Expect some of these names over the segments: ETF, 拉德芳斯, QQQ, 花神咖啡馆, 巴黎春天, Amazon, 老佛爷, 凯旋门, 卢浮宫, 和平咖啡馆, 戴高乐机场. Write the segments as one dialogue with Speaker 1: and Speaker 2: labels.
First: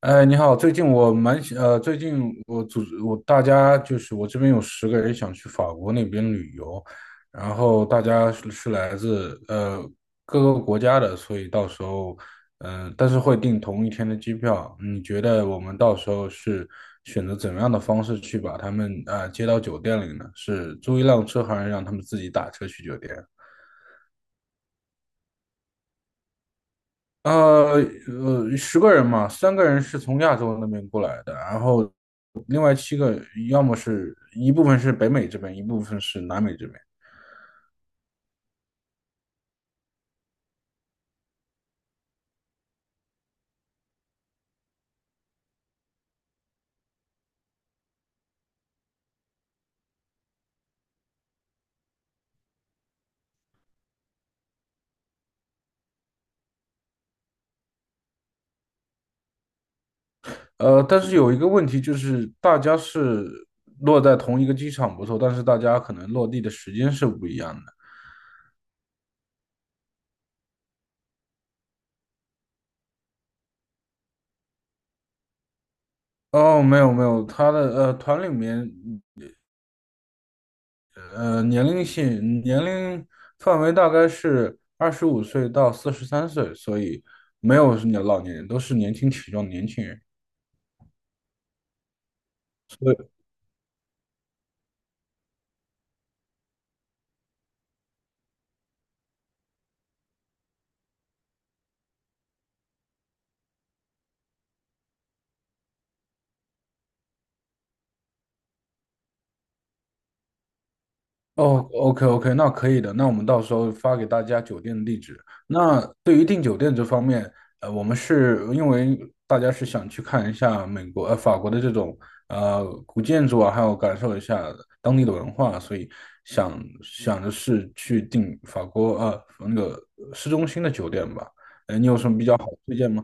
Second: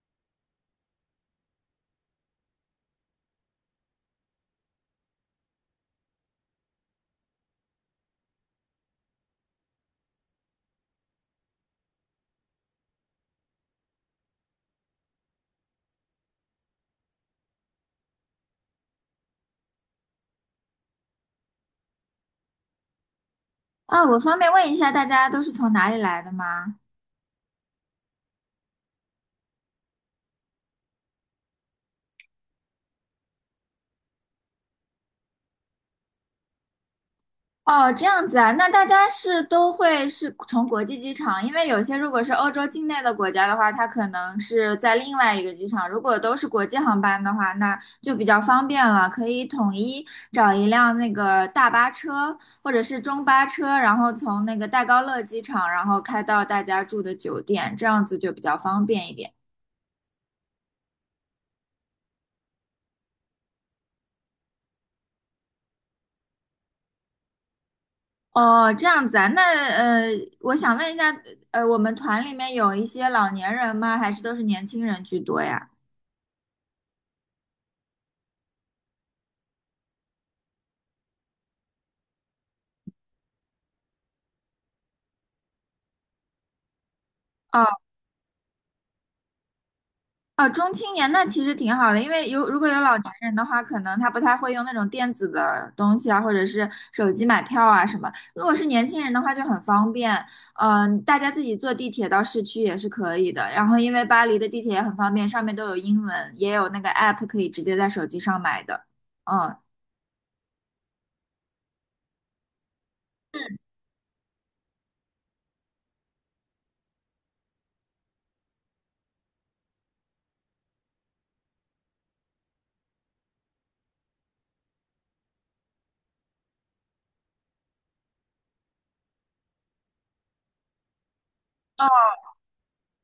Speaker 1: 哎，你好，最近我组织大家，就是我这边有十个人想去法国那边旅游，然后大家是来自各个国家的，所以到时候但是会订同一天的机票。你觉得我们到时候是选择怎么样的方式去把他们接到酒店里呢？是租一辆车，还是让他们自己打车去酒店？
Speaker 2: 啊，我方便问一下，大家都是从哪里来的吗？
Speaker 1: 呃十个人嘛，三个人是从亚洲那边过来的，然后另外七个要么是一部分是北美这边，一部分是南美这边。
Speaker 2: 哦，这样子啊，那大家是都会是从国际机场，因为有些如果是欧洲境内的国家的话，它可能是在另外一个机场。如果都是国际航班的话，那就比较方便了，可以统一找一辆那个大巴车或者是中巴车，然后从那个戴高乐机场，然后开到大家住的酒店，这样子就比较方便一点。
Speaker 1: 但是有一个问题就是，大家是落在同一个机场不错，但是大家可能落地的时间是不一样的。
Speaker 2: 哦，这样子啊，那我想问一下，我们团里面有一些老年人吗？还是都是年轻人居多呀？
Speaker 1: 哦，没有没有，他的团里面年龄范围大概是25岁到43岁，所以没
Speaker 2: 哦
Speaker 1: 有是老年人，都是年轻体壮的年轻人。
Speaker 2: 哦，中青年那其实挺好的，因为有如果有老年人的话，可能他不太会用那种电子的东西啊，或者是手机买票啊什么。如果是年轻人的话，就很方便，大家自己坐地铁到市区也是可以的。然后因为巴黎的地铁也很方便，上面都有英文，也有那个 app 可以直接在手机上买的，嗯。
Speaker 1: 哦，OK OK，那可以的。那我们到时候发给大家酒店的地址。那对于订酒店这方面，我们是因为大家是想去看一下法国的这种古建筑啊，还有感受一下当地的文化，所以想想的是去订法国那个市中心的酒店吧。你有什么比较好的推荐吗？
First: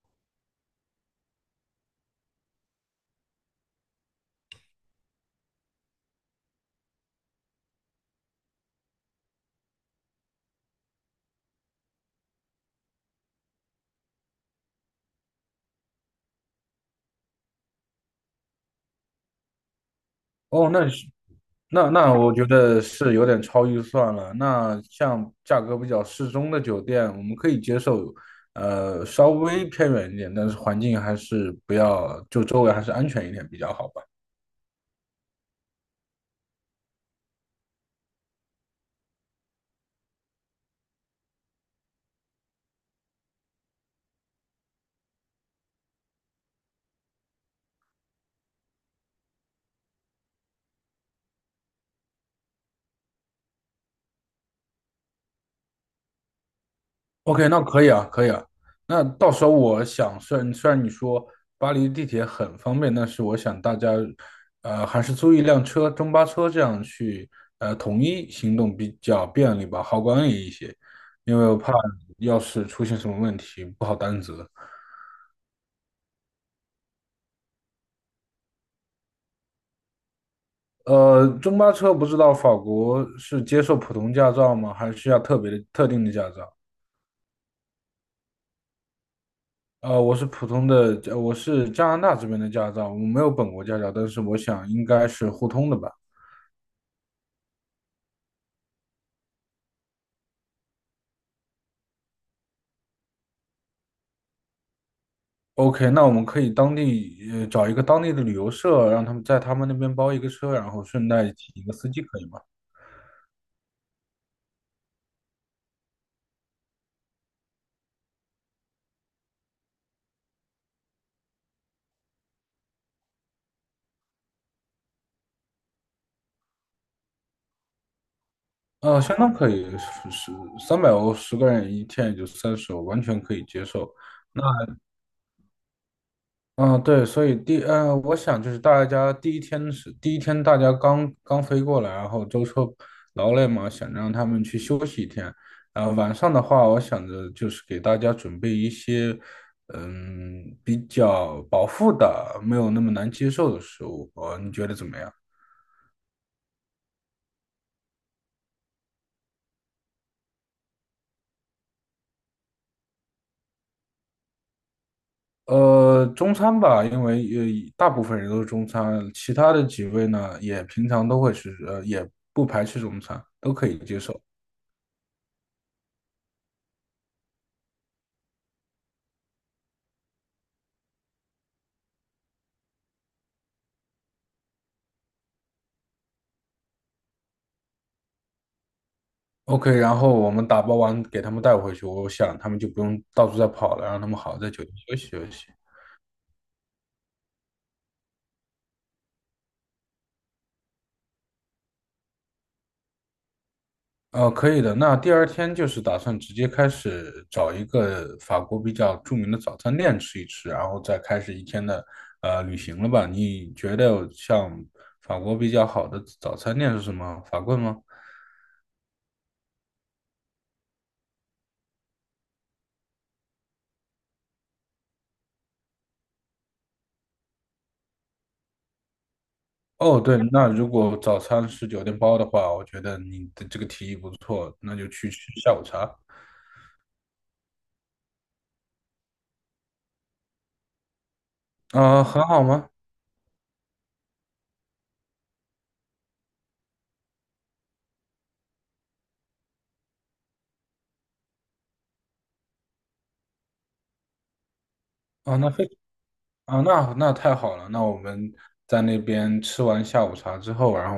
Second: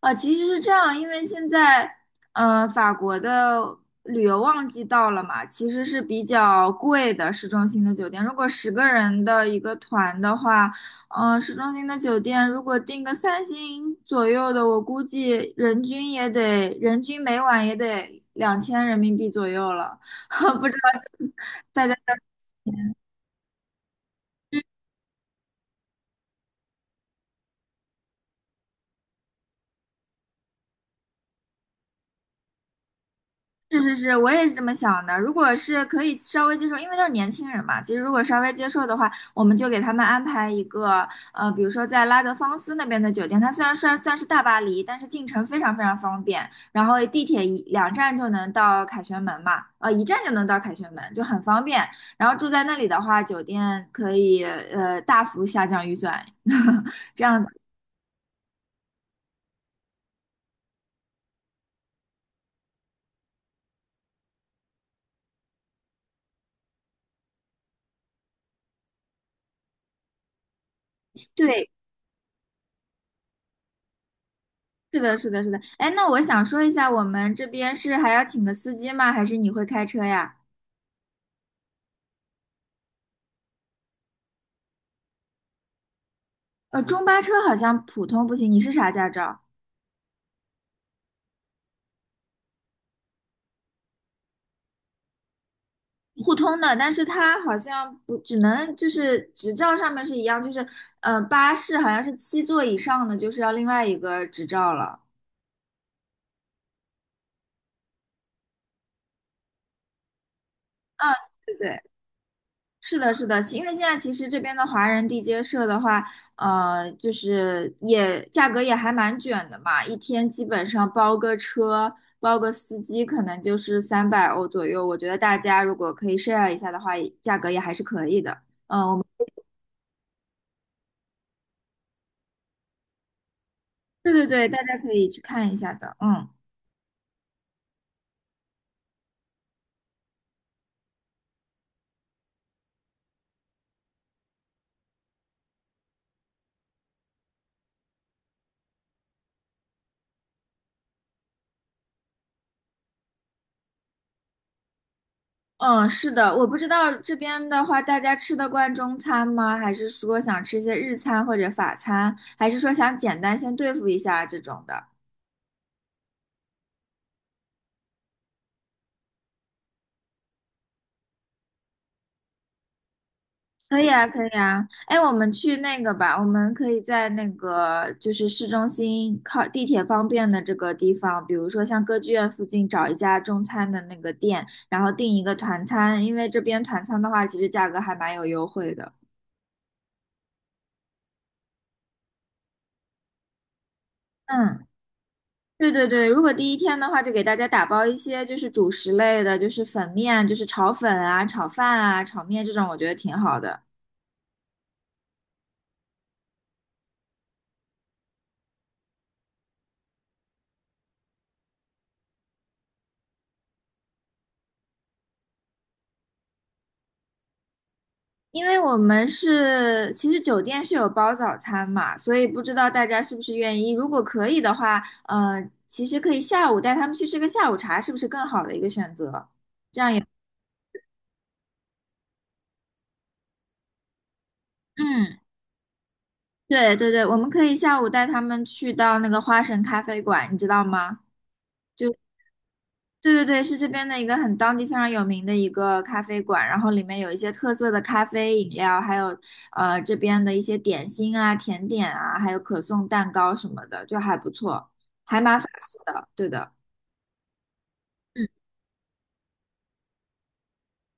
Speaker 2: 啊，其实是这样，因为现在法国的旅游旺季到了嘛，其实是比较贵的市中心的酒店。如果10个人的一个团的话，市中心的酒店如果订个3星左右的，我估计人均每晚也得2000人民币左右了。不
Speaker 1: 哦，
Speaker 2: 知
Speaker 1: 那是
Speaker 2: 道大
Speaker 1: 那
Speaker 2: 家。
Speaker 1: 那我觉得是有点超预算了。那像价格比较适中的酒店，我们可以接受，稍微偏远一点，但是环境还是不要，就周围还是安全一点比较
Speaker 2: 是
Speaker 1: 好
Speaker 2: 是
Speaker 1: 吧。
Speaker 2: 是，我也是这么想的。如果是可以稍微接受，因为都是年轻人嘛，其实如果稍微接受的话，我们就给他们安排一个，呃，比如说在拉德芳斯那边的酒店，它虽然算是大巴黎，但是进城非常非常方便，然后地铁一两站就能到凯旋门嘛，一站就能到凯旋门，就很方便。然后住在那里的话，酒店可以大幅下降预算，这样
Speaker 1: OK，那可以啊，可以啊。那到时候我想，虽然你说巴黎地铁很方便，但是我想大家，还是租一辆车，中巴车这样去，统一行动比较便利吧，好管理一些，因为我
Speaker 2: 对。
Speaker 1: 怕要是出现什么问题不好担责。
Speaker 2: 是的，是的，是的。哎，那我想说一下，我们这边是还要请个司机吗？还是你会开车呀？
Speaker 1: 中巴车不知道法国是接受普通驾照吗？还是需要特别的特定的驾照？
Speaker 2: 中巴车好像普通不行，你是啥驾照？
Speaker 1: 我是普通的，我是加拿大这边的驾照，我没有本国驾照，但是我想应该是互通的吧。
Speaker 2: 互通的，但是它好像不只能就是执照上面是一样，就是巴士好像是7座以上的就是要另外一个执照了。
Speaker 1: OK，那我们可以找一个当地的旅游社，让他们在他们那边包一个车，然后
Speaker 2: 啊，
Speaker 1: 顺带请
Speaker 2: 对
Speaker 1: 一个
Speaker 2: 对。
Speaker 1: 司机，可以吗？
Speaker 2: 是的，是的，因为现在其实这边的华人地接社的话，就是也价格也还蛮卷的嘛，一天基本上包个车，包个司机，可能就是300欧左右。我觉得大家如果可以 share 一下的话，也价格也还是可以的。我们
Speaker 1: 相当可以，是300欧，十个人一天也就30欧，完全可以接受。
Speaker 2: 对对
Speaker 1: 那
Speaker 2: 对，大家可以去看一下的。嗯
Speaker 1: 嗯，对，所以我想就是大家第一天，大家刚刚飞过来，然后舟车劳累嘛，想让他们去休息一天。然后晚上的话，我想着就是给大家准备一些比较饱腹的，没有那么难接受的食物。你觉得怎么样？
Speaker 2: 嗯，是的，我不知道这边的话，大家吃得惯中餐吗？还是说想吃一些日餐或者法餐，还是说想简单先对付一下这种的？
Speaker 1: 中餐吧，因为大部分人都是中餐，其他的几位呢也平常都会吃，也不排斥中餐，都可以
Speaker 2: 可以
Speaker 1: 接
Speaker 2: 啊，
Speaker 1: 受。
Speaker 2: 可以啊。哎，我们去那个吧，我们可以在那个就是市中心靠地铁方便的这个地方，比如说像歌剧院附近找一家中餐的那个店，然后订一个团餐，因为这边团餐的话，其实价格还蛮有优惠的。
Speaker 1: OK，然后我们打包完给他们带回去，我想他们就不用到处再跑了，让他们好好在酒
Speaker 2: 嗯，
Speaker 1: 店休息休息。
Speaker 2: 对对对，如果第一天的话，就给大家打包一些就是主食类的，就是粉面，就是炒粉啊、炒饭啊、炒面这种，我觉得挺好的。
Speaker 1: 可以的。那第二天就是打算直接开始找一个法国比较著名的早餐店吃一吃，然后再开始一天的旅行了吧？你觉得像法国比较好的早餐店是什么？法棍吗？
Speaker 2: 因为我们是，其实酒店是有包早餐嘛，所以不知道大家是不是愿意。如果可以的话，呃，其实可以下午带他们去吃个下午茶，是不是更好的一个选择？
Speaker 1: 哦，对，那如果早餐是酒店包的话，我觉得你的这个提议不错，那就去
Speaker 2: 嗯，
Speaker 1: 吃下午茶。
Speaker 2: 对对对，我们可以下午带他们去到那个花神咖啡馆，你知道吗？
Speaker 1: 啊、很好吗？
Speaker 2: 对对对，是这边的一个很当地非常有名的一个咖啡馆，然后里面有一些特色的咖啡饮料，还有这边的一些点心啊、甜点啊，还有可颂蛋糕什么的，就还不错，还
Speaker 1: 啊，
Speaker 2: 蛮法
Speaker 1: 那非
Speaker 2: 式的，对的。
Speaker 1: 啊，那太好了。那我们
Speaker 2: 嗯
Speaker 1: 在那边吃完下午茶之后，然后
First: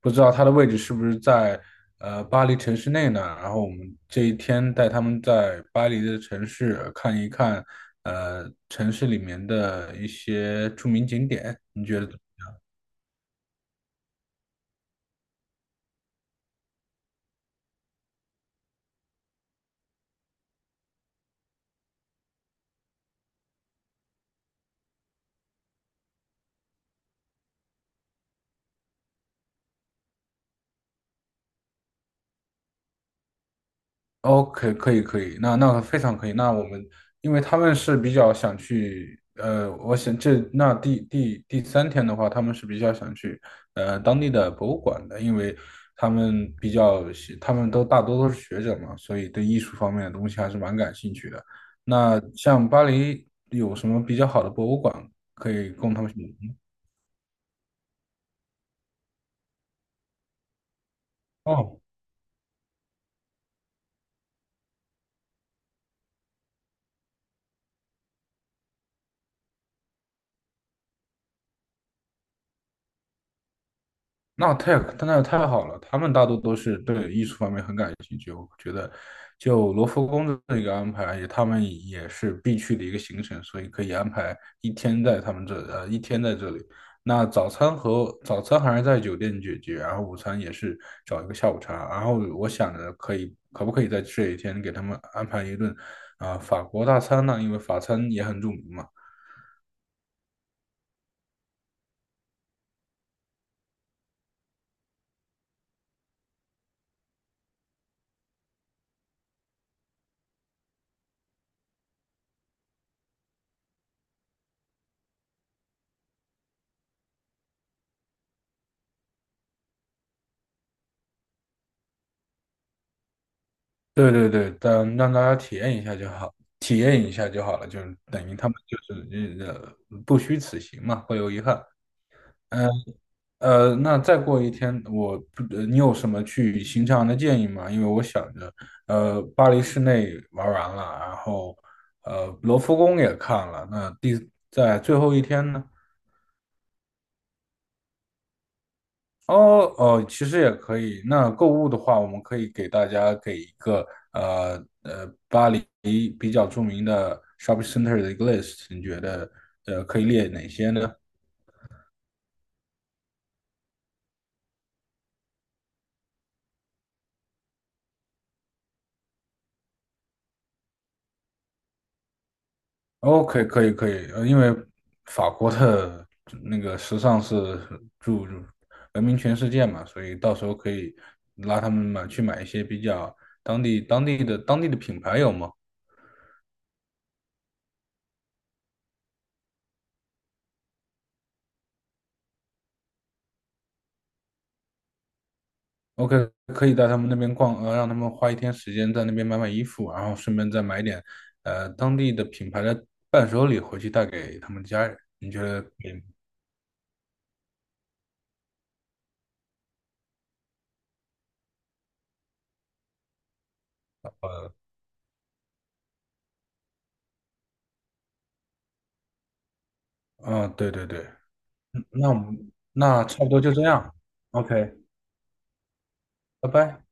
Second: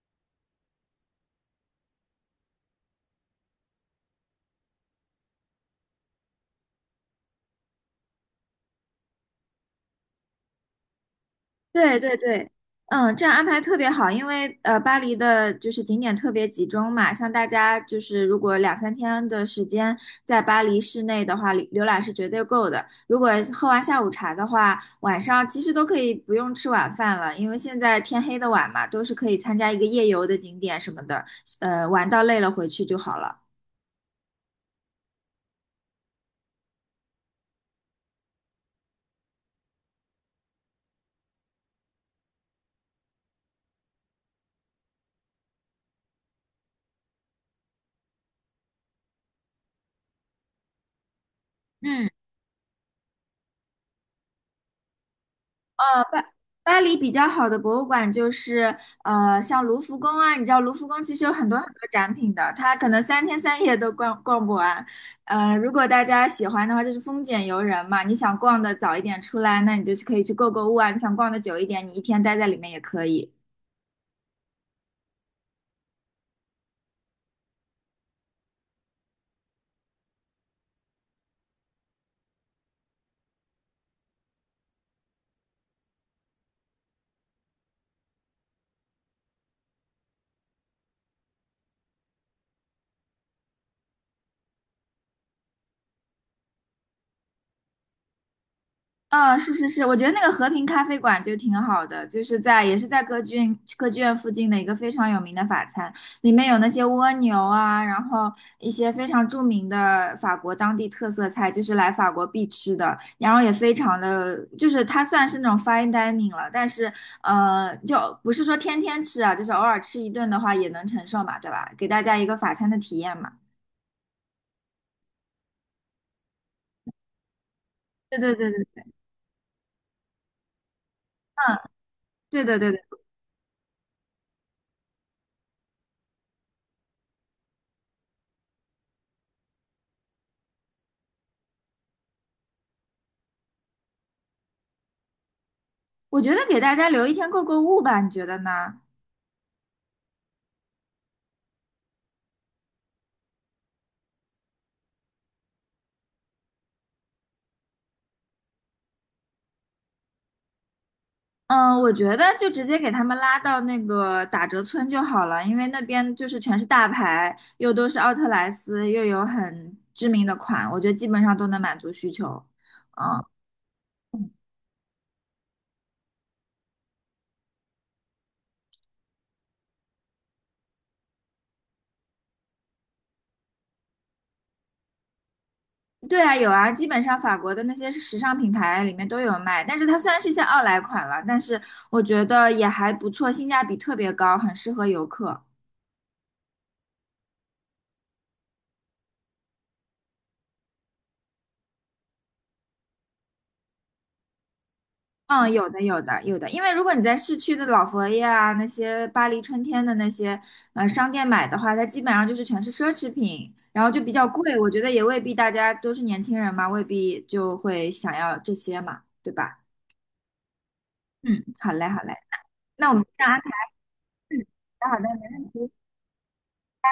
Speaker 1: 不知道它的位置是不是在巴黎城市内呢？然后我们这一天带他们在巴黎的城市看一看，城市里面的一些著名景点。你觉
Speaker 2: 对
Speaker 1: 得？
Speaker 2: 对对，嗯，这样安排特别好，因为巴黎的就是景点特别集中嘛，像大家就是如果两三天的时间在巴黎市内的话，浏览是绝对够的。如果喝完下午茶的话，晚上其实都可以不用吃晚饭了，因为现在天黑的晚嘛，都是可以参加一个夜游的景点什么的，玩到累了回去就好了。
Speaker 1: OK，可以可以，那非常可以。那我们，因为他们是比较想去，我想这那第第第三天的话，他们是比较想去，当地的博物馆的，因为他们比较喜，他们都大多都是学者嘛，所以对艺术方面的东西还是蛮感兴趣的。
Speaker 2: 嗯。
Speaker 1: 那像巴黎有什么比较好的博物馆可以供他
Speaker 2: 呃，
Speaker 1: 们选
Speaker 2: 巴
Speaker 1: 择吗？
Speaker 2: 巴黎比较好的博物馆就是像卢浮宫啊，你知道卢浮宫其实有很多很
Speaker 1: 哦，
Speaker 2: 多展品的，它可能三天三夜都逛不完。如果大家喜欢的话，就是丰俭由人嘛，你想逛的早一点出来，那你就是可以去购物啊；你想逛的久一点，你一天待在里面也可以。
Speaker 1: 那太那太好了，他们大多都是对艺术方面很感兴趣。我觉得，就罗浮宫的这个安排，也他们也是必去的一个行程，所以可以安排一天在这里。那早餐还是在酒店解决，然后午餐也是找一个下午茶。然后我想着可以，可不可以在这一天给他们安排一顿法国大餐呢？因为法餐也很著名嘛。
Speaker 2: 嗯，是是是，我觉得那个和平咖啡馆就挺好的，就是在也是在歌剧院附近的一个非常有名的法餐，里面有那些蜗牛啊，然后一些非常著名的法国当地特色菜，就是来法国必吃的，然后也非常的，就是它算是那种 fine dining 了，但是就不是说天天吃啊，就是偶尔吃一顿的话也能承受嘛，对吧？给大家一个法餐的体验嘛。
Speaker 1: 对对对，但让大家体验一下就好，体验一下就好了，就是
Speaker 2: 对
Speaker 1: 等
Speaker 2: 对
Speaker 1: 于他
Speaker 2: 对
Speaker 1: 们就
Speaker 2: 对，
Speaker 1: 是不虚此行嘛，会有遗憾。
Speaker 2: 嗯，对对
Speaker 1: 嗯
Speaker 2: 对对，
Speaker 1: 那再过一天，我不，呃你有什么去行程上的建议吗？因为我想着，巴黎市内玩完了，然后罗浮宫也看了，那在最后一天呢？
Speaker 2: 我觉得给大家留一天购物吧，你觉得呢？
Speaker 1: 哦哦，其实也可以。那购物的话，我们可以给大家给一个巴黎比较著名的 shopping center 的一个 list，你觉得可以列哪些呢
Speaker 2: 嗯，我觉得就直接给他们拉到那个打折村就好了，因为那边就是全是大牌，又都是奥特莱斯，又有很知名的款，我觉得基本上都能满足需求。
Speaker 1: ？OK，可以可以，因为法国的那个时尚是著闻名全世界嘛，所以到时候可以拉他们去买一些比较当地的品牌有吗？
Speaker 2: 对啊，有啊，基本上法国的那些时尚品牌里面都有卖，但是它虽然是一些奥莱款了，但是我觉得也还不错，性价比特别高，很适合游客。
Speaker 1: OK，可以带他们那边逛，让他们花一天时间在那边买买衣服，然后顺便再买点，当地的品牌的伴手礼回去带给他们家人。你觉
Speaker 2: 嗯，
Speaker 1: 得
Speaker 2: 有
Speaker 1: 可
Speaker 2: 的，
Speaker 1: 以吗？
Speaker 2: 有的，有的。因为如果你在市区的老佛爷啊，那些巴黎春天的那些商店买的话，它基本上就是全是奢侈品，然后就比较贵。我觉得也未必大家都是年轻人嘛，未必就会想要这些嘛，对吧？
Speaker 1: 嗯，对对对，
Speaker 2: 嗯，好嘞，好
Speaker 1: 那
Speaker 2: 嘞。
Speaker 1: 我们
Speaker 2: 那我们
Speaker 1: 那
Speaker 2: 这
Speaker 1: 差不
Speaker 2: 样安
Speaker 1: 多就这
Speaker 2: 排。
Speaker 1: 样。OK，
Speaker 2: 好的，好的，没问题。
Speaker 1: 拜拜。